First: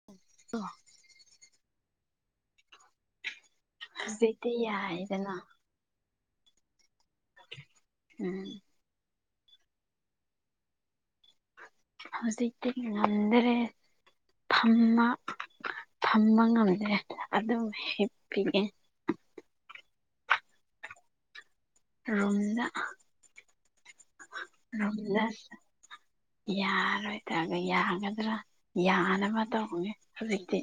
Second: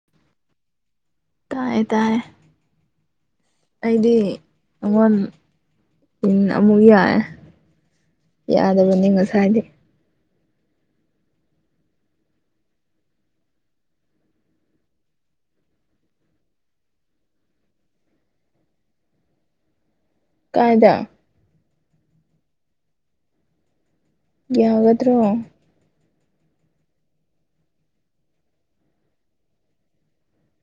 [unintelligible] ꯇꯥꯏꯌꯦ ꯇꯥꯏꯌꯦ ꯑꯩꯗꯤ ꯍꯧꯖꯤꯛꯇꯤ ꯑꯩꯉꯣꯟ ꯌꯥꯏꯗꯅ ꯑꯃꯨꯛ ꯌꯥꯑꯦ ꯎꯝ ꯑꯗꯨꯅꯤ ꯉꯁꯥꯏꯗꯩ ꯍꯧꯖꯤꯛꯇꯤ ꯉꯟꯗ꯭ꯥꯔꯦ ꯐꯝꯃ ꯐꯝꯕ ꯉꯝꯗ꯭ꯔꯦ ꯑꯗꯨꯝ ꯍꯤꯞꯄꯤꯅꯦ ꯀꯥꯏꯗ ꯔꯨꯝꯗꯥ ꯔꯨꯝꯗꯥ ꯌꯥꯒꯗ꯭ꯔꯣ ꯌꯥꯔꯣꯏꯇꯥꯒ ꯌꯥꯒꯗ꯭ꯔꯥ ꯌꯥꯅꯕ ꯇꯧꯅꯤ ꯍꯧꯖꯤꯛꯇꯤ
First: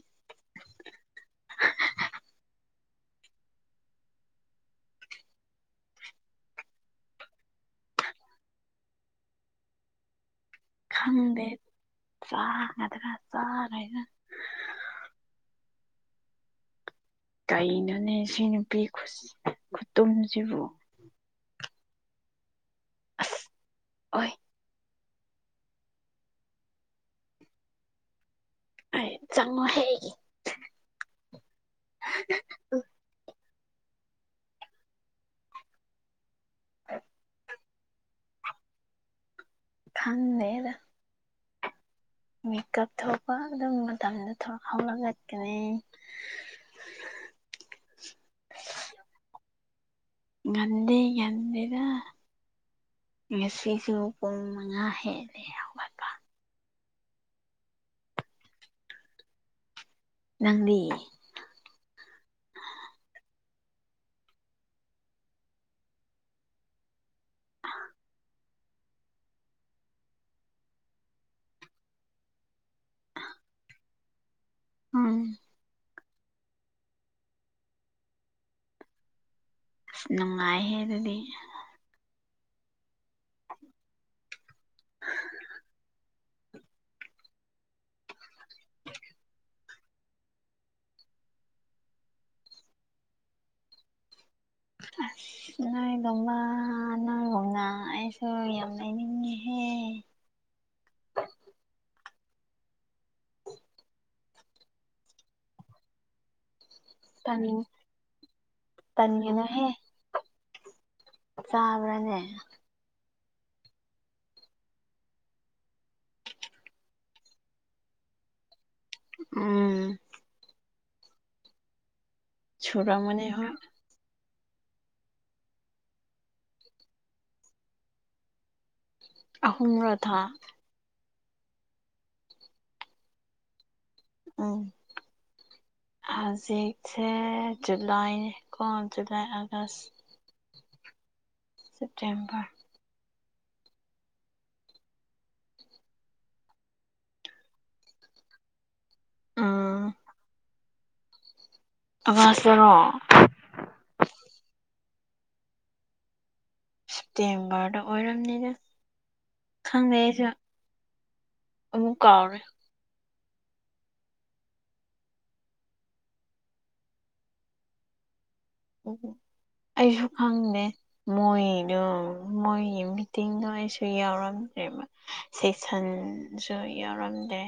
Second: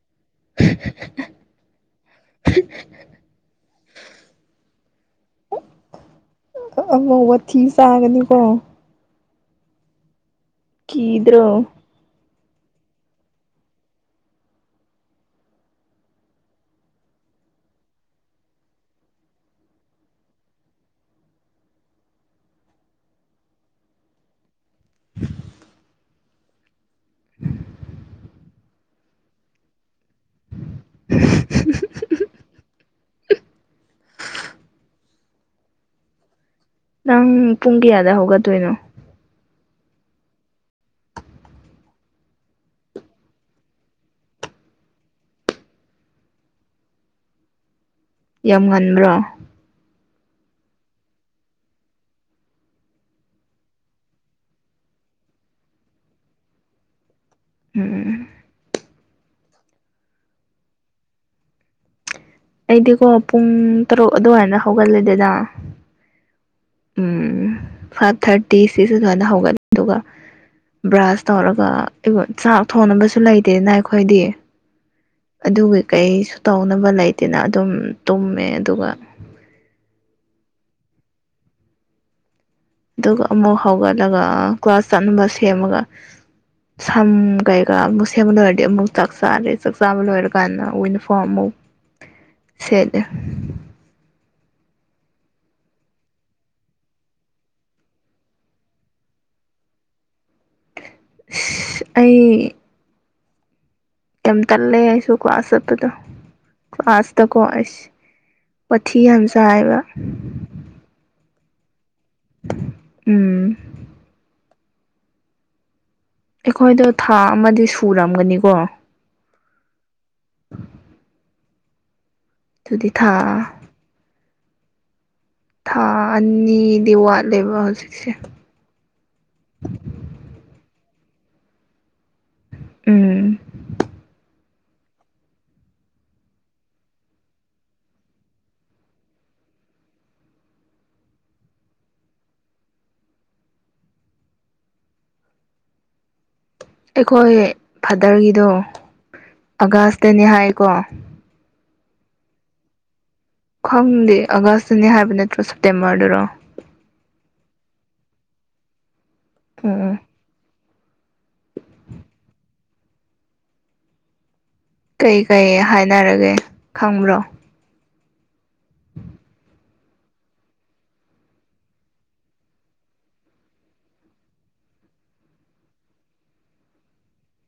[inaudible] ꯑꯃꯨꯛ ꯋꯥꯊꯤ ꯆꯥꯒꯅꯤꯀꯣ ꯈꯪꯗꯦ ꯀꯤꯗ꯭ꯔꯣ ꯆꯥꯒꯗ꯭ꯔ ꯆꯥꯔꯣꯏꯗ꯭ꯔꯥ ꯀꯩꯅꯣꯅꯦ ꯁꯤ ꯅꯨꯄꯤ ꯈꯨꯁ ꯈꯨꯇꯨꯝꯁꯤꯕꯨ ꯑꯁ ꯑꯣꯏ ꯍꯩ ꯆꯪꯉꯣ ꯍꯦ ꯅꯪ ꯄꯨꯡ ꯀꯌꯥꯗ ꯍꯧꯒꯠꯇꯣꯏꯅꯣ ꯈꯪꯗꯦꯗ ꯃꯤꯀꯞ ꯊꯣꯛꯄ ꯑꯗꯨꯝ ꯃꯇꯝꯗ ꯊꯣꯛ ꯍꯧꯒꯠꯂꯛꯀꯅꯤ ꯌꯥꯝ ꯉꯟꯕ꯭ꯔꯣ ꯉꯟꯗꯦ ꯉꯟꯗꯦꯗ ꯉꯁꯤꯁꯨ ꯄꯨꯡ ꯃꯉꯥ ꯍꯦꯜꯂꯦ ꯍꯧꯒꯠꯄ ꯎꯝ ꯅꯪꯗꯤ ꯑꯩꯗꯤꯀꯣ ꯄꯨꯡ ꯇꯔꯨꯛ ꯑꯗꯨꯋꯥꯏꯗ ꯍꯧꯒꯠꯂꯦꯗꯦꯗꯥ ꯎꯝ ꯐꯥꯏꯚ ꯊꯥꯔꯇꯤ ꯁꯤꯛꯁ ꯑꯗꯨꯋꯥꯏꯗ ꯍꯧꯒꯠꯅꯤ ꯑꯗꯨꯒ ꯕ꯭ꯔꯥꯁ ꯇꯧꯔꯒ [unintelligible] ꯆꯥꯛ ꯊꯣꯡꯅꯕꯁꯨ ꯂꯩꯇꯦꯅ ꯑꯩꯈꯣꯏꯗꯤ ꯎꯝ ꯑꯗꯨꯒꯤ ꯀꯩꯁꯨ ꯇꯧꯅꯕ ꯂꯩꯇꯦꯅ ꯑꯗꯨꯝ ꯇꯨꯝꯃꯦ ꯑꯗꯨꯒ ꯅꯨꯡꯉꯥꯏꯍꯦ ꯑꯗꯨꯗꯤ ꯑꯗꯨꯒ ꯑꯃꯨꯛ ꯍꯧꯒꯠꯂꯒ ꯀ꯭ꯂꯥꯁ ꯆꯠꯅꯕ ꯁꯦꯝꯃꯒ ꯁꯝꯒꯥꯏꯒ ꯑꯃꯨꯛ ꯁꯦꯝ ꯂꯣꯏꯔꯗꯤ ꯑꯃꯨꯛ ꯆꯛꯆꯥꯥꯔ‌ꯦ ꯆꯥꯛ ꯆꯥꯕ ꯂꯣꯏꯔꯀꯥꯟꯗ ꯌꯨꯅꯤꯐꯣꯔꯝ ꯑꯃꯨꯛ ꯁꯦꯠꯂꯦ [inaudible] ꯅꯨꯡꯉꯥꯏ [unintelligible] ꯅꯪꯒꯨꯝꯅ ꯑꯩꯁꯨ ꯌꯥꯝ ꯂꯩꯅꯤꯡꯉꯤꯍꯦ ꯑꯩ ꯌꯥꯝ ꯇꯜꯂꯦ ꯑꯩꯁꯨ ꯀ꯭ꯂꯥꯁ ꯆꯠꯄꯗꯣ ꯀ꯭ꯂꯥꯁ ꯇꯀꯣ ꯇꯟ ꯑꯩꯁ ꯋꯥꯊꯤ ꯌꯥꯝ ꯆꯥꯏꯕ ꯆꯥꯕ꯭ꯔꯅꯦ ꯎꯝ ꯑꯩꯈꯣꯏꯗꯣ ꯊꯥ ꯑꯃꯗꯤ ꯁꯨꯔꯝꯒꯅꯤꯀꯣ ꯎꯝ ꯑꯗꯨꯗꯤ ꯊꯥ ꯁꯨꯔꯝꯒꯅꯤ ꯍꯣꯢ ꯊꯥ ꯑꯅꯤꯗꯤ ꯋꯥꯠꯂꯦꯕ ꯍꯧꯖꯤꯛꯁꯦ ꯑꯍꯨꯝꯔ‌ꯣ ꯊꯥ ꯎꯝ ꯑꯝ ꯍꯧꯖꯤꯛꯁꯦ ꯖꯨꯂꯥꯏꯅꯤꯀꯣ ꯖꯨꯂꯥꯏ ꯑꯥꯒꯁ [inaudible] ꯁꯦꯞꯇꯦꯝꯕꯔ [inaudible] ꯑꯩꯈꯣꯏ ꯐꯥꯗꯔꯒꯤꯗꯣ ꯎꯝ ꯑꯥꯒꯁꯇꯅꯦ ꯍꯥꯏꯀꯣ ꯑꯥꯒꯁꯇꯔꯣ ꯈꯪꯗꯦ ꯑꯥꯒꯁꯇꯅꯦ ꯍꯥꯏꯕ ꯅꯠꯇ꯭ꯔꯣ ꯁꯦꯞꯇꯦꯝꯕꯔꯗꯔꯣ ꯁꯦꯞꯇꯦꯝꯕꯔꯗ ꯑꯣꯏꯔꯝꯅꯤꯗ ꯎꯝ ꯈꯪꯗꯦ ꯑꯩꯁꯨ ꯑꯃꯨꯛ ꯀꯥꯎꯔꯦ ꯀꯩꯀꯩ ꯍꯥꯏꯅꯔꯒꯦ ꯈꯪꯕ꯭ꯔꯣ ꯑꯣ ꯑꯩꯁꯨ ꯈꯪꯗꯦ ꯃꯣꯏꯗꯨ ꯃꯣꯏ ꯃꯤꯇꯤꯡꯗꯣ ꯑꯩꯁꯨ ꯌꯥꯎꯔꯝꯗ꯭ꯔꯦꯕ ꯁꯦꯁꯟꯁꯨ ꯌꯥꯎꯔꯝꯗꯦ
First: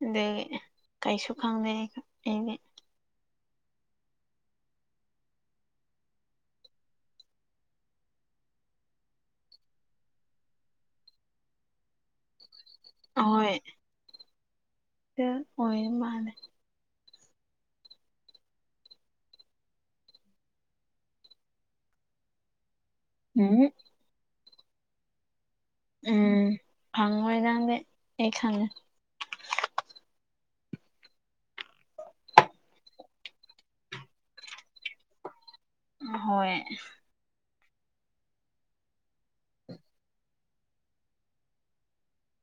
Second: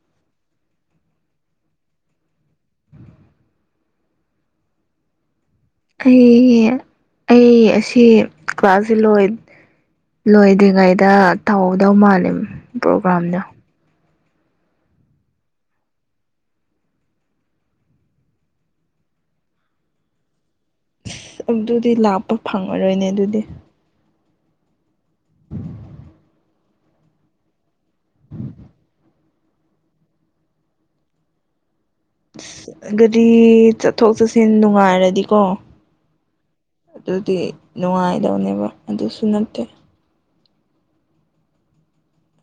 ꯗꯨꯒꯤꯅꯦ ꯀꯩꯁꯨ ꯈꯪꯗꯦ ꯑꯩꯁꯨ ꯑꯩꯗꯤ ꯀꯩꯒꯤ ꯑꯩ ꯑꯁꯤ ꯀ꯭ꯂꯥꯁꯁꯤ ꯂꯣꯏ ꯂꯣꯏꯗ꯭ꯔꯤꯉꯩꯗ ꯇꯧꯗꯧ ꯃꯥꯜꯂꯦ ꯄ꯭ꯔꯣꯒ꯭ꯔꯥꯝꯗꯣ ꯑꯍꯣꯏ [unintelligible] ꯑꯣꯏ ꯃꯥꯟꯂꯦ ꯑꯗꯨꯗꯤ ꯂꯥꯛꯄ ꯐꯪꯉꯔꯣꯏꯅꯦ ꯑꯗꯨꯗꯤ [unintelligible] ꯎꯝ ꯐꯪꯉꯣꯢ ꯅꯪꯗꯤ ꯑꯩ ꯈꯪꯉꯦ ꯑꯁ ꯑꯗꯨꯗꯤ ꯆꯠꯊꯣꯛ ꯆꯠꯁꯤꯟ ꯅꯨꯡꯉꯥꯏꯔꯗꯤꯀꯣ ꯍꯣꯏ ꯑꯗꯨꯗꯤ ꯅꯨꯡꯉꯥꯏꯗꯧꯅꯦꯕ ꯑꯗꯨꯁꯨ ꯅꯠꯇꯦ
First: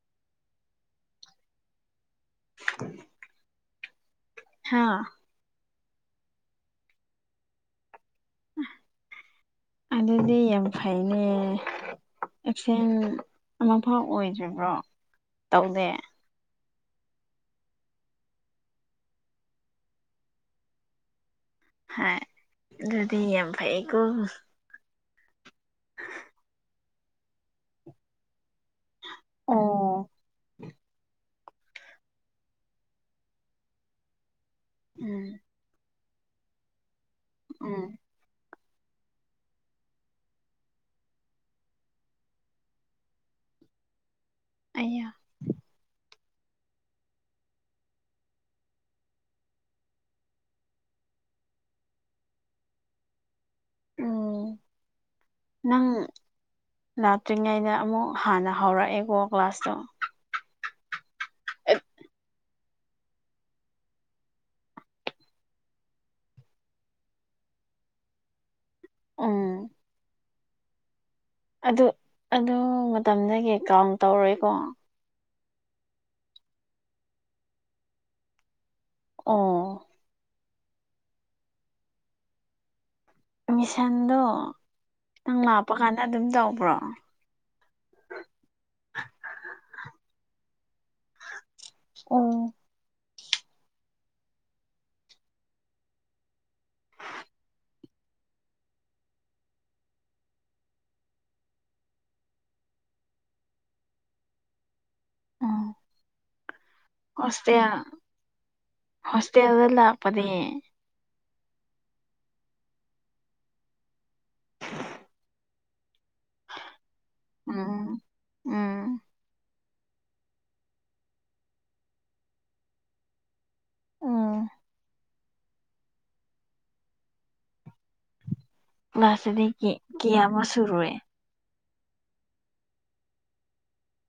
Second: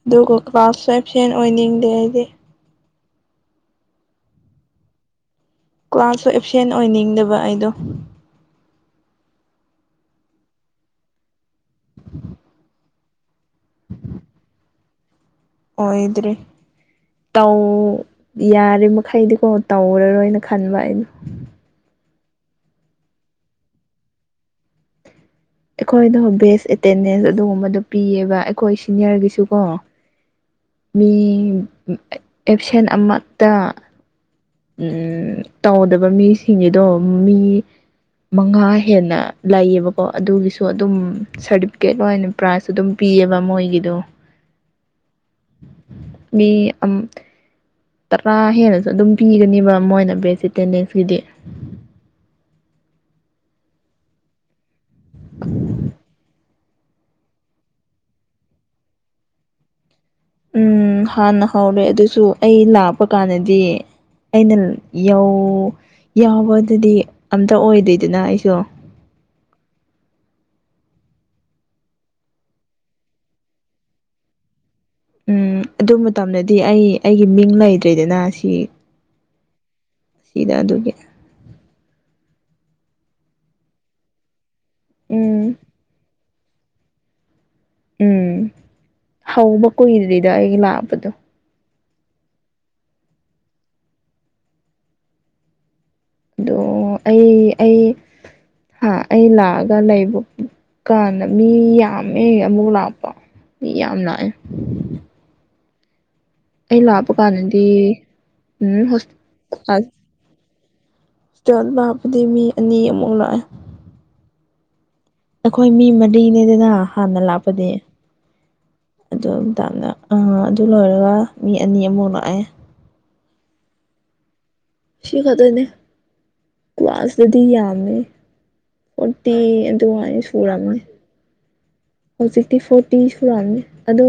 ꯑꯗꯨꯒ ꯀ꯭ꯂꯥꯁ ꯑꯦꯞꯁꯦꯟ ꯑꯣꯏꯅꯤꯡꯗꯦ ꯑꯩꯗꯤ [inaudible] ꯍꯥꯥ ꯀ꯭ꯂꯥꯁꯁꯨ ꯑꯦꯞꯁꯦꯟ ꯑꯣꯏꯅꯤꯡꯗꯕ ꯑꯩꯗꯣ [inaudible] ꯑꯗꯨꯗꯤ ꯌꯥꯝ ꯐꯩꯅꯦ ꯑꯦꯞꯁꯦꯟ ꯑꯃꯐꯥꯎ ꯑꯣꯏꯗ꯭ꯔꯤꯕ꯭ꯔꯣ ꯇꯧꯗꯦ ꯑꯣꯏꯗ꯭ꯔꯤ ꯇꯧ ꯌꯥꯔꯤꯃꯈꯩꯗꯤꯀꯣ ꯇꯧꯔꯔꯣꯏꯅ ꯈꯟꯕ ꯑꯩꯩꯅ ꯍꯣꯏ ꯑꯗꯨꯗꯤ ꯌꯥꯝ ꯐꯩꯀꯣ ꯑꯩꯈꯣꯏꯗꯣ ꯕꯦꯁ ꯑꯦꯇꯦꯟꯗꯦꯟꯁ ꯑꯗꯨꯒꯨꯝꯕꯗꯣ ꯄꯤꯌꯦꯕ ꯑꯩꯈꯣꯏ ꯁꯤꯅꯤꯌꯔꯒꯤꯁꯨꯀꯣ ꯑꯣ ꯃꯤ ꯑꯦꯞꯁꯦꯟ ꯑꯃꯠꯇ ꯎꯝ ꯇꯧꯗꯕ ꯃꯤꯁꯤꯡꯒꯤꯗꯣ ꯃꯤ ꯎꯝ ꯃꯉꯥ ꯍꯦꯟꯅ ꯂꯩꯌꯦꯕꯀꯣ ꯑꯗꯨꯒꯤꯁꯨ ꯑꯗꯨꯝ ꯁꯥꯔꯇꯤꯐꯤꯀꯦꯠ ꯑꯣꯏꯅ ꯄ꯭ꯔꯥꯏꯖ ꯑꯗꯨꯝ ꯄꯤꯌꯦꯕ ꯃꯣꯏꯒꯤꯗꯣ ꯑꯌꯥ ꯃꯤ ꯑꯝ ꯇꯔꯥ ꯍꯦꯜꯂꯁꯨ ꯑꯗꯨꯝ ꯄꯤꯒꯅꯤꯕ ꯃꯣꯏꯅ ꯕꯦꯁ ꯑꯦꯇꯦꯟꯗꯦꯟꯁꯀꯤꯗꯤ ꯎꯝ ꯅꯪ ꯂꯥꯛꯇ꯭ꯔꯤꯉꯩꯗ ꯑꯃꯨꯛ ꯍꯥꯟꯅ ꯍꯧꯔꯛꯑꯦꯀꯣ ꯀ꯭ꯂꯥꯁꯇꯣ ꯎꯝ ꯍꯥꯟꯅ ꯍꯧꯔꯦ ꯑꯗꯨꯁꯨ ꯑꯩ ꯂꯥꯛꯄ ꯀꯥꯟꯗꯗꯤ ꯑꯩꯅ ꯌꯧ ꯌꯥꯎꯕꯗꯗꯤ ꯑꯝꯇ ꯑꯣꯏꯗꯦꯗꯅ ꯑꯩꯁꯨ ꯑꯝ ꯑꯗꯨ ꯑꯗꯨ ꯃꯇꯝꯗꯒꯤ ꯀꯥꯎꯟ ꯇꯧꯔꯣꯏꯀꯣ ꯎꯝ ꯑꯗꯨ ꯃꯇꯝꯗꯗꯤ ꯑꯩ ꯑꯩꯒꯤ ꯃꯤꯡ ꯂꯩꯇ꯭ꯔꯤꯗꯅ ꯁꯤ ꯑꯣ ꯁꯤꯗ ꯑꯗꯨꯒꯤ ꯃꯤꯁꯟꯗꯣ ꯅꯪ ꯎꯝ ꯂꯥꯞꯄ ꯀꯥꯟꯗ ꯑꯗꯨꯝ ꯇꯧꯕ꯭ꯔꯣ ꯎꯝ ꯍꯧꯕ ꯀꯨꯏꯗ꯭ꯔꯤꯗ ꯑꯩꯒꯤ ꯂꯥꯛꯄꯗꯣ ꯑꯣ ꯑꯗꯣ ꯑꯩ ꯑꯩ ꯍꯥ ꯑꯩ ꯂꯥꯛꯑꯒ ꯂꯩꯕ ꯀꯥꯟꯗ ꯃꯤ ꯌꯥꯝꯃꯦ ꯑꯃꯨꯛ ꯂꯥꯛꯄ ꯃꯤ ꯌꯥꯝ ꯂꯥꯑꯦ ꯑꯣ ꯑꯩ ꯂꯥꯛꯄ ꯀꯥꯟꯗꯗꯤ ꯍꯣꯁꯇꯦꯜ ꯎꯝ ꯍꯣꯁꯇꯦꯜꯗ ꯂꯥꯛ ꯄꯗꯤ ꯍꯣꯁꯇꯦꯜ ꯂꯥꯛꯄꯗꯤ ꯃꯤ ꯑꯅꯤ ꯑꯃꯨꯛ ꯂꯥꯛꯑꯦ [unintelligible] ꯑꯈꯣꯏ ꯃꯤ ꯃꯔꯤꯅꯦꯗꯅ ꯍꯥꯟꯅ ꯂꯥꯛꯄꯗꯤ ꯎꯝ ꯎꯝ ꯑꯗꯨ ꯃꯇꯝꯗ ꯑꯥ ꯑꯗꯨ ꯂꯣꯏꯔꯒ ꯃꯤ ꯑꯅꯤ ꯑꯃꯨꯛ ꯂꯥꯛꯑꯦ ꯑꯥ ꯁꯤ ꯈꯛꯇꯅꯦ ꯀ꯭ꯂꯥꯁꯇꯗꯤ ꯌꯥꯝꯃꯦ ꯐꯣꯔꯇꯤ ꯀ꯭ꯂꯥꯁꯇꯗꯤ ꯑꯗꯨꯋꯥꯏ ꯀꯌꯥꯃꯨꯛ ꯁꯨꯔꯝꯅꯤ ꯁꯨꯔꯨꯔꯦ ꯍꯧꯖꯤꯛꯇꯤ ꯐꯣꯔꯇꯤ ꯁꯨꯔꯝꯅꯤ ꯑꯗꯣ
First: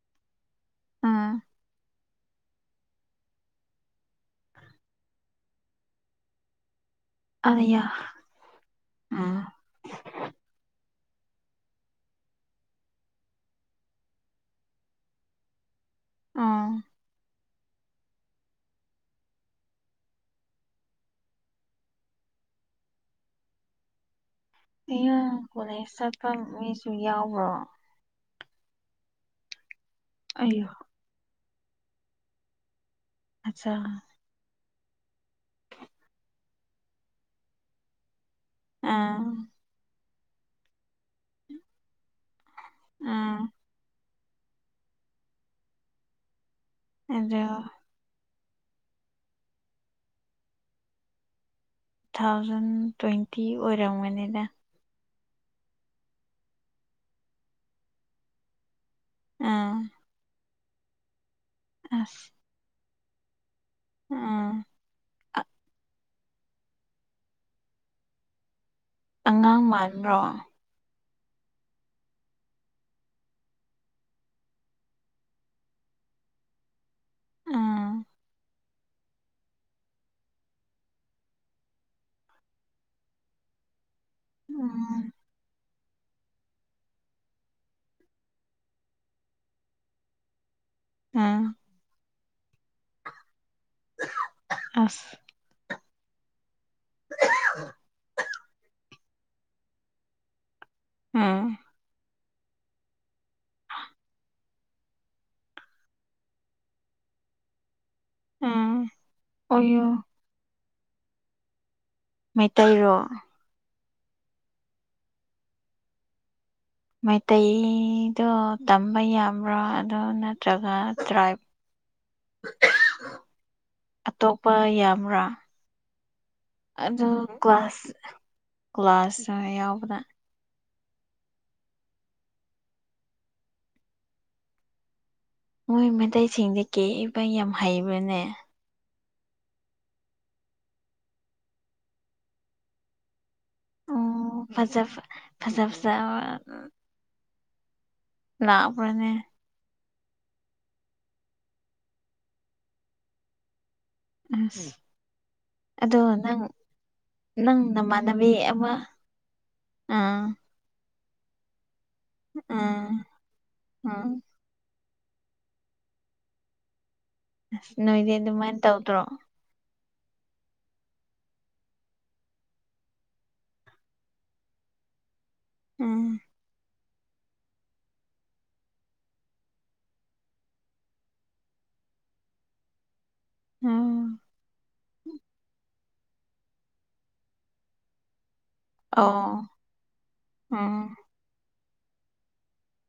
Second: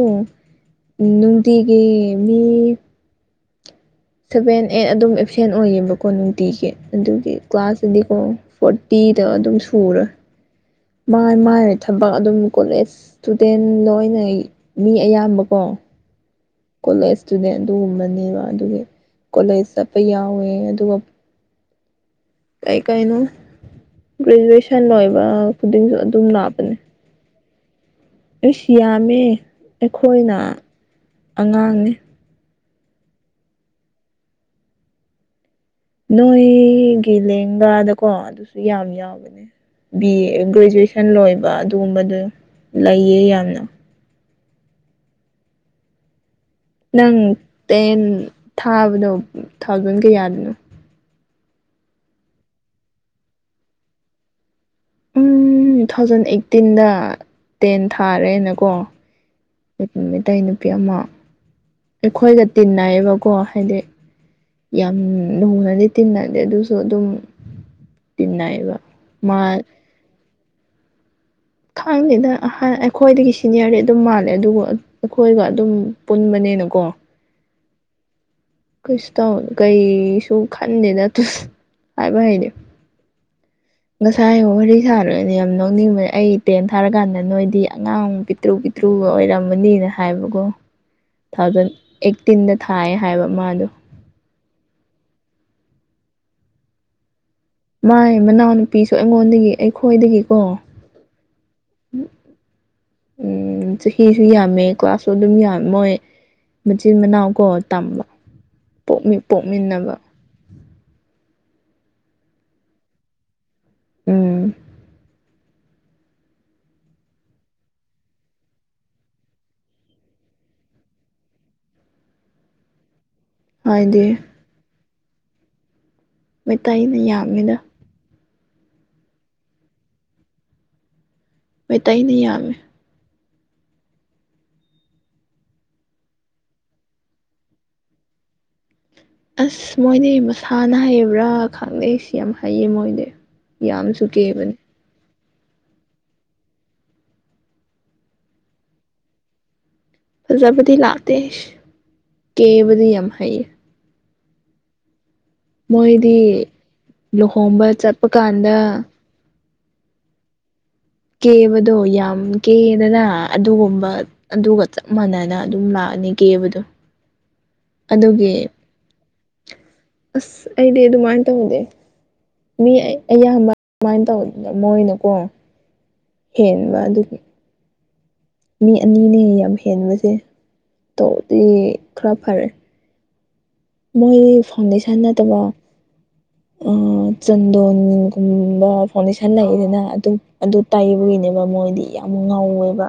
ꯎꯝ ꯅꯨꯡꯇꯤꯒꯤ ꯃꯤ ꯁꯚꯦꯟ ꯑꯦꯠ ꯑꯗꯨꯝ ꯑꯦꯞꯁꯦꯟ ꯑꯣꯏꯌꯦꯕꯀꯣ ꯅꯨꯡꯇꯤꯒꯤ ꯑꯗꯨꯒꯤ ꯑꯌꯥ ꯀ꯭ꯂꯥꯁꯇꯗꯤꯀꯣ ꯐꯣꯔꯇꯤꯗꯣ ꯎꯝ ꯑꯗꯨꯝ ꯁꯨꯔꯥ ꯃꯥꯏ ꯃꯥꯏ ꯊꯕꯛ ꯑꯗꯨꯝ ꯀꯣꯂꯦꯖ ꯏꯁꯇꯨꯗꯦꯟ ꯂꯣꯏꯅ ꯃꯤ ꯑꯌꯥꯝꯕꯀꯣ ꯑꯥ ꯀꯣꯂꯦꯖ ꯏꯁꯇꯨꯗꯦꯟ ꯑꯗꯨꯒꯨꯝꯕꯅꯦꯕ ꯑꯗꯨꯒꯤ ꯀꯣꯂꯦꯖ ꯆꯠꯄ ꯌꯥꯎꯋꯦ ꯑꯗꯨꯒ ꯀꯩ ꯀꯩꯅꯣ ꯒ꯭ꯔꯦꯖꯨꯋꯦꯁꯟ ꯑꯌꯥ ꯂ‌ꯣꯏꯏꯕ ꯀꯣꯂꯦꯖ ꯈꯨꯗꯤꯡꯁꯨ ꯑꯗꯨꯝ ꯆꯠꯄ ꯂꯥꯄꯅꯦ ꯃꯤꯁꯨ ꯌꯥꯎꯕ꯭ꯔꯣ ꯑꯩꯁ ꯌꯥꯝꯃꯦ ꯑꯩꯈꯣꯏꯅ ꯑꯌꯣ ꯑꯉꯥꯡꯅꯦ ꯑꯠꯆꯥ ꯅꯣꯏꯒꯤ ꯂꯦꯡꯒꯥꯗꯀꯣ ꯑꯗꯨꯁꯨ ꯌꯥꯝ ꯑꯥ ꯌꯥꯎꯕꯅꯦ ꯕꯤ ꯑꯦ ꯒ꯭ꯔꯦꯖꯨꯋꯦꯁꯟ ꯂꯣꯏꯕ ꯑꯗꯨꯒꯨꯝꯕꯗꯣ ꯂꯩꯌꯦ ꯑꯥ ꯌꯥꯝꯅ ꯅꯪ ꯑꯗꯣ ꯇꯦꯟ ꯊꯥꯕꯗꯣ ꯎ ꯊꯥꯎꯖꯟ ꯀꯌꯥꯗꯅꯣ ꯊꯥꯎꯖꯟ ꯇ꯭ꯋꯦꯟꯇꯤ ꯑꯣꯏꯔꯝꯒꯅꯤꯗ ꯎꯝ ꯊꯥꯎꯖꯟ ꯑꯩꯠꯇꯤꯟꯗ ꯇꯦꯟ ꯊꯥꯔꯦꯅꯀꯣ ꯑꯥ [unintelligible] ꯃꯩꯇꯩ ꯅꯨꯄꯤ ꯑꯃ ꯑꯩꯈꯣꯏꯒ ꯇꯤꯟꯅꯩꯌꯦꯕꯀꯣ ꯍꯥꯏꯗꯤ ꯑꯥ ꯌꯥꯝ ꯂꯨꯅꯗꯤ ꯇꯤꯟꯅꯗꯦ ꯑꯗꯨꯁꯨ ꯑꯗꯨꯝ ꯇꯤꯟꯅꯩꯕ ꯃꯥ [unintelligible] ꯈꯪꯗꯦꯗ ꯑꯍꯟ ꯑꯩꯈꯣꯏꯗꯒꯤ ꯁꯤꯅꯤꯌꯥꯔꯗꯤ ꯑꯗꯨꯝ ꯃꯥꯜꯂꯦ ꯑꯗꯨꯕꯨ ꯑꯩꯈꯣꯏꯒ ꯑꯗꯨꯝ ꯄꯨꯟꯕꯅꯦꯅꯀꯣ ꯎꯝ ꯀꯩꯁꯨ ꯇꯧ ꯀꯩꯁꯨ ꯈꯟꯗꯦꯗ ꯇꯨ ꯍꯥꯏꯕ ꯍꯩ [unintelligible] ꯉꯁꯥꯏ ꯋꯥꯔꯤ ꯎꯝ ꯁꯥꯔꯨꯏ ꯌꯥꯝ ꯅꯣꯛꯅꯤꯡꯕ ꯑꯩ ꯇꯦꯟ ꯊꯥꯔꯀꯥꯟꯗ ꯅꯣꯏꯗꯤ ꯑꯉꯥꯡ ꯄꯤꯠꯇ꯭ꯔꯨ ꯄꯤꯠꯇ꯭ꯔꯨ ꯑꯣꯏꯔꯝꯃꯅꯤꯗ꯫ ꯍꯥꯏꯕꯀꯣ ꯇꯨ ꯎꯝ ꯊꯥꯎꯖꯟ ꯑꯩꯠꯇꯤꯟꯗ ꯊꯥꯏ ꯍꯥꯏꯕ ꯃꯥꯗꯣ꯫ ꯑꯁ [unintelligible] ꯃꯥꯏ ꯃꯅꯥꯎꯅꯨꯄꯤꯁꯨ ꯑꯩꯉꯣꯟꯗꯒꯤ ꯑꯩꯈꯣꯏꯗꯒꯤꯀꯣ, ꯎꯝ ꯎꯝ ꯆꯍꯤꯁꯨ ꯌꯥꯝꯃꯦ꯫ ꯀ꯭ꯂꯥꯁꯁꯨ ꯑꯗꯨꯝ ꯌꯥꯝ ꯃꯣꯏ ꯃꯆꯤꯟ ꯃꯅꯥꯎ ꯀꯣ ꯇꯝꯕ꯫ ꯎꯝ ꯄꯣꯛꯃꯤꯟ ꯑꯣꯌꯣ ꯄꯣꯛꯃꯤꯟꯅꯕ꯫ ꯃꯩꯇꯩꯔꯣ? ꯎꯝ ꯃꯥꯏꯇꯩꯗꯣ ꯇꯝꯕ ꯌꯥꯕ꯭ꯔꯥ ꯑꯗꯨ ꯅꯠꯇ꯭ꯔꯒ ꯇ꯭ꯔꯥꯏꯞ ꯍꯥꯏꯗꯤ? ꯅꯨꯄꯥ ꯌꯥꯝꯕ꯭ꯔꯥ ꯃꯩꯇꯩꯅ ꯑꯗꯨ ꯌꯥꯝꯃꯤꯗ ꯀ꯭ꯂꯥꯁ, ꯀ꯭ꯂꯥꯁ ꯁꯥ ꯌꯥꯎꯕꯔꯥ꯫ ꯃꯩꯇꯩꯅ ꯌꯥꯝꯃꯦ ꯃꯣꯏ ꯃꯩꯇꯩꯁꯤꯡꯗꯤ ꯀꯦꯕꯥ ꯌꯥꯝ ꯍꯩꯕꯅꯦ꯫ ꯑꯁ ꯃꯣꯏꯗꯤ ꯃꯁꯥꯅ ꯍꯩꯕ꯭ꯔꯥ ꯈꯪꯗꯦ ꯏꯁ ꯌꯥꯝ ꯍꯩꯌꯦ ꯃꯣꯏꯗꯤ ꯌꯥꯝꯁꯨ ꯑꯣ ꯀꯦꯕꯅꯦ ꯐꯖꯕ ꯐꯖ ꯐꯖꯕ꯫ ꯂꯥꯛꯕ꯭ꯔꯥꯅꯦ꯫ ꯐꯖꯕꯗꯤ ꯂꯥꯛꯇꯦ ꯍꯁ ꯀꯦꯕꯗꯤ ꯌꯥꯝ ꯍꯩ꯫ ꯑꯁ ꯑꯗꯣ ꯅꯪ ꯃꯣꯏꯗꯤ ꯅꯪ ꯂꯨꯍꯣꯡꯕ ꯆꯠꯄ ꯅꯃꯥꯟꯅꯕꯤ ꯑꯃ, ꯀꯥꯟꯗ ꯑꯥ ꯀꯦꯕꯗꯣ ꯌꯥꯝ ꯀꯦꯗꯅ ꯑꯥ ꯑꯗꯨꯒꯨꯝꯕ꯫ ꯎꯝ ꯑꯗꯨꯒ ꯆꯞ ꯃꯥꯟꯅꯅ ꯑꯗꯨꯝ ꯂꯥꯛꯑꯅꯤ ꯀꯦꯕꯗꯣ꯫ ꯑꯁ ꯅꯣꯏꯗꯤ ꯑꯗꯨꯒꯤ ꯑꯗꯨꯃꯥꯏꯅ ꯇꯧꯇ꯭ꯔꯣ? ꯑꯁ ꯑꯩꯗꯤ ꯑꯗꯨꯃꯥꯏꯅ ꯇꯧꯗꯦ꯫ ꯃꯤ ꯑꯌꯥꯝꯕ ꯑꯗꯨꯃꯥꯏꯅ ꯇꯧꯕꯗ ꯃꯣꯏꯅꯀꯣ ꯎꯝ ꯍꯦꯟꯕ ꯑꯗꯨꯒꯤ꯫ ꯃꯤ ꯑꯅꯤꯅꯦ ꯌꯥꯝ ꯍꯦꯟꯕꯁꯦ ꯇꯧꯗꯤꯌꯦ ꯈꯔ ꯐꯔꯦ꯫ ꯍꯥꯎ꯫ ꯃꯣꯏ ꯐꯥꯎꯟꯗꯦꯁꯟ ꯅꯠꯇꯕ ꯑꯥ ꯆꯟꯗꯣꯟ ꯒꯨꯝꯕ ꯐꯥꯎꯟꯗꯦꯁꯟ ꯑꯣ ꯂꯩꯗꯅ ꯑꯗꯨ ꯑꯗꯨ ꯎꯝ ꯇꯩꯕꯒꯤꯅꯦꯕ ꯃꯣꯏꯗꯤ ꯌꯥꯝ ꯉꯧꯋꯦꯕ꯫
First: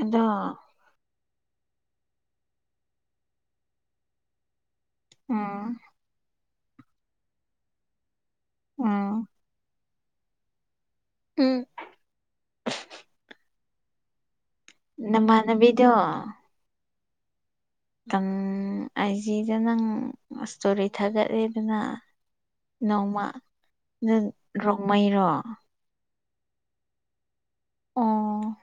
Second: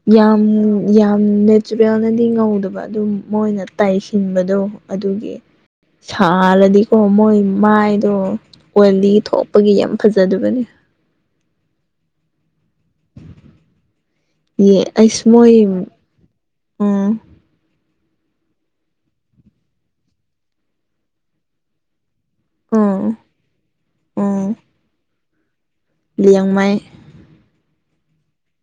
ꯑꯗꯣ ꯌꯥꯝ ꯌꯥꯝ ꯅꯦꯆꯔꯦꯜꯅꯗꯤ ꯉꯧꯗꯕ ꯑꯗꯨꯝ ꯃꯣꯏꯅ ꯇꯩꯁꯤꯟꯕꯗꯣ꯫ ꯑꯗꯨꯒꯤ ꯎꯝ ꯁꯥꯔꯗꯤꯀꯣ ꯃꯣꯏ ꯃꯥꯏꯗꯣ ꯑꯣꯏꯂꯤ ꯎꯝ ꯊꯣꯛ ꯄꯒꯤ ꯌꯥꯝ ꯐꯖꯗꯨꯕꯅꯤ꯫ ꯎꯝ ꯌꯦ ꯑꯩꯁꯨꯃꯣꯏ ꯅꯃꯥꯟꯅꯕꯤꯗꯣ ꯎꯝ꯫ ꯇꯝ ꯑꯥꯏꯖꯤꯗ ꯅꯪ ꯑꯁꯇꯣꯔꯤ ꯊꯥꯒꯠꯂꯤꯗꯅ꯫ ꯎꯝ ꯅꯣꯡꯃ ꯅꯪ ꯎꯝ ꯔꯣꯡꯃꯩꯔꯣ? ꯂꯤꯌꯥꯡꯃꯩ꯫ ꯑꯣ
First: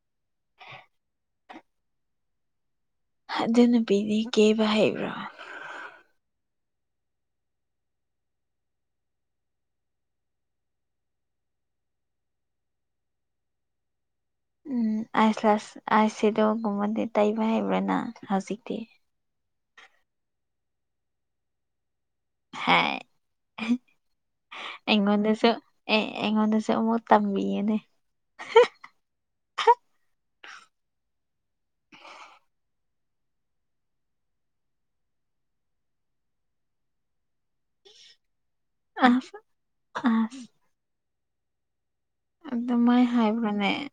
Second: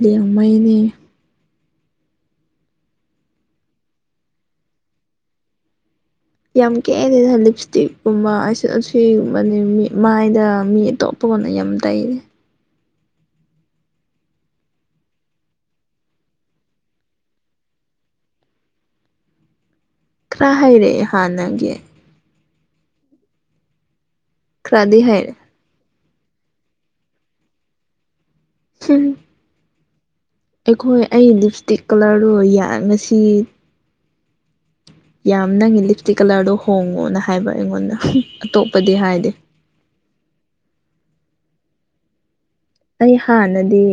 ꯂꯤꯌꯥꯡꯃꯩꯅꯦ꯫ ꯑꯗꯨ ꯅꯨꯄꯤꯗꯤ ꯀꯦꯕ ꯍꯩꯕ꯭ꯔꯥ? ꯌꯥꯝ ꯀꯦꯗꯦꯗ ꯂꯤꯞꯁꯇꯤꯛꯀꯨꯝꯕ ꯑꯥꯏꯁꯦꯗ ꯑꯁꯤꯒꯨꯝꯕꯅꯤ ꯃꯤ ꯃꯥꯏꯗ ꯃꯤ ꯑꯇꯣꯞ ꯄꯣꯟꯅ ꯌꯥꯝ ꯇꯩꯔꯦ ꯎꯝ ꯑꯥꯏ ꯂꯥꯁ ꯑꯥꯏ ꯁꯦꯗꯣꯒꯨꯝꯕꯗꯤ ꯇꯩꯕ ꯍꯩꯕ꯭ꯔꯥ ꯅꯪ ꯍꯧꯖꯤꯛꯇꯤ ꯈꯔ ꯍꯩꯔꯛꯑꯦ ꯍꯥꯟꯅꯒꯤ ꯍꯦ ꯈꯔꯗꯤ ꯍꯩꯔꯦ ꯑꯩꯉꯣꯟꯗꯁꯨ ꯑꯦ ꯑꯩꯉꯣꯟꯗꯁꯨ ꯑꯃꯨꯛ ꯇꯝꯕꯤꯌꯣꯅꯦ ꯍꯨꯝ ꯑꯩꯈꯣꯏ ꯑꯩ ꯂꯤꯞꯁꯇꯤꯛ ꯀꯂꯔꯗꯣ ꯌꯥ ꯉꯁꯤ ꯌꯥꯝ ꯅꯪꯒꯤ ꯂꯤꯞꯁ꯭ꯇꯤꯛ ꯀꯂꯔꯗꯣ ꯍꯣꯡꯉꯣꯅ ꯍꯥꯏꯕ ꯑꯩꯉꯣꯟꯗ ꯍꯝ ꯑꯇꯣꯞ ꯑꯥꯁ ꯑꯥꯁ ꯑꯗꯨꯃꯥꯏ ꯑꯩ ꯍꯥꯏꯕ꯭ꯔꯅꯦ ꯍꯥꯟꯅꯗꯤ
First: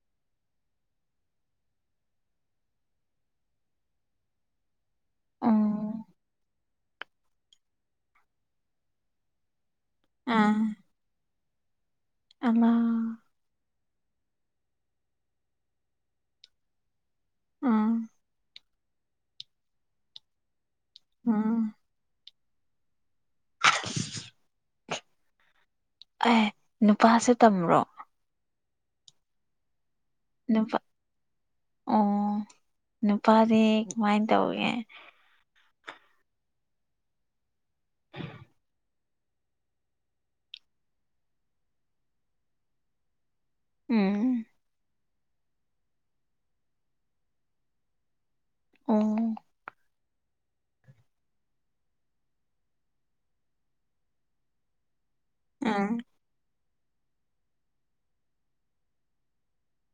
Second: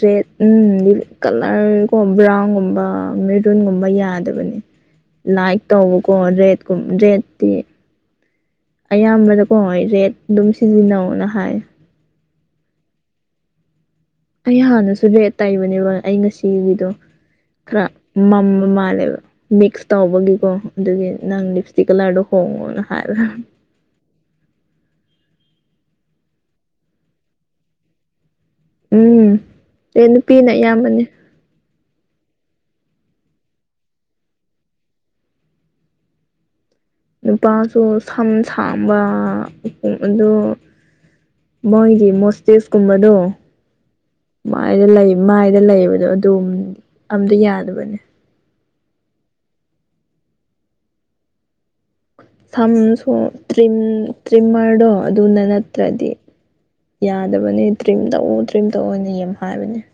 ꯔꯦꯠ ꯎꯝ ꯀꯂꯔ ꯀꯣ ꯕ꯭ꯔꯥꯎꯟꯒꯨꯝꯕ ꯃꯦꯔꯨꯟꯒꯨꯝꯕ ꯌꯥꯗꯕꯅꯦ ꯂꯥꯏꯛ ꯎꯝ ꯇꯧꯕꯀꯣ ꯔꯦꯠ ꯔꯦꯠꯇꯤ ꯑꯌꯥꯝꯕꯅꯀꯣ ꯔꯦꯠ ꯑꯗꯨꯝ ꯁꯤꯖꯤꯟꯅꯧꯑꯣꯅ ꯍꯥꯏ ꯑꯉꯥꯡ ꯑꯩ ꯍꯥꯟꯅꯁꯨ ꯔꯦꯠ ꯇꯩꯕꯅꯦꯕ ꯑꯩ ꯉꯁꯤꯒꯤꯗꯣ ꯈꯔ ꯎꯝ ꯃꯝꯕ ꯃꯥꯜꯂꯦꯕ ꯃꯤꯛꯁ ꯇꯧꯕꯒꯤꯀꯣ ꯑꯗꯨꯒꯤ ꯅꯪ ꯎꯝ ꯂꯤꯞꯁ꯭ꯇꯤꯛ ꯀꯂꯔꯗꯣ ꯍꯣꯡꯉꯣꯅ ꯍꯥꯏꯕ ꯑꯦ ꯅꯨꯄꯥꯁꯨ ꯇꯝꯕ꯭ꯔꯣ ꯎꯝ ꯑꯦ ꯅꯨꯄꯤꯅ ꯅꯨꯄꯥ ꯑꯌꯥꯝꯕꯅꯦ ꯑꯣ ꯅꯨꯄꯥꯗꯤ ꯀꯃꯥꯏꯅ ꯇꯧꯏ ꯅꯨꯄꯥꯁꯨ ꯁꯝ ꯁꯥꯡꯕ ꯑꯗꯨ ꯃꯣꯏꯒꯤ ꯃꯣꯔꯇꯦꯁꯀꯨꯝꯕꯗꯣ ꯎꯝ ꯃꯥꯏꯗ ꯂꯩ ꯃꯥꯏꯗ ꯂꯩꯕꯗꯣ ꯑꯗꯨꯝ ꯑꯃꯇ ꯌꯥꯗꯕꯅꯦ ꯑꯣ ꯁꯝꯁꯨ ꯇ꯭ꯔꯤꯝ ꯇ꯭ꯔꯤꯝꯃꯔꯗꯣ ꯑꯗꯨꯅ ꯎꯝ ꯅꯠꯇ꯭ꯔꯗꯤ ꯌꯥꯗꯕꯅꯤ ꯗ꯭ꯔꯤꯝ ꯇꯧꯑꯣ ꯗ꯭ꯔꯤꯝ ꯇꯧꯑꯣꯅ ꯌꯥꯝ ꯍꯥꯏꯕꯅꯦ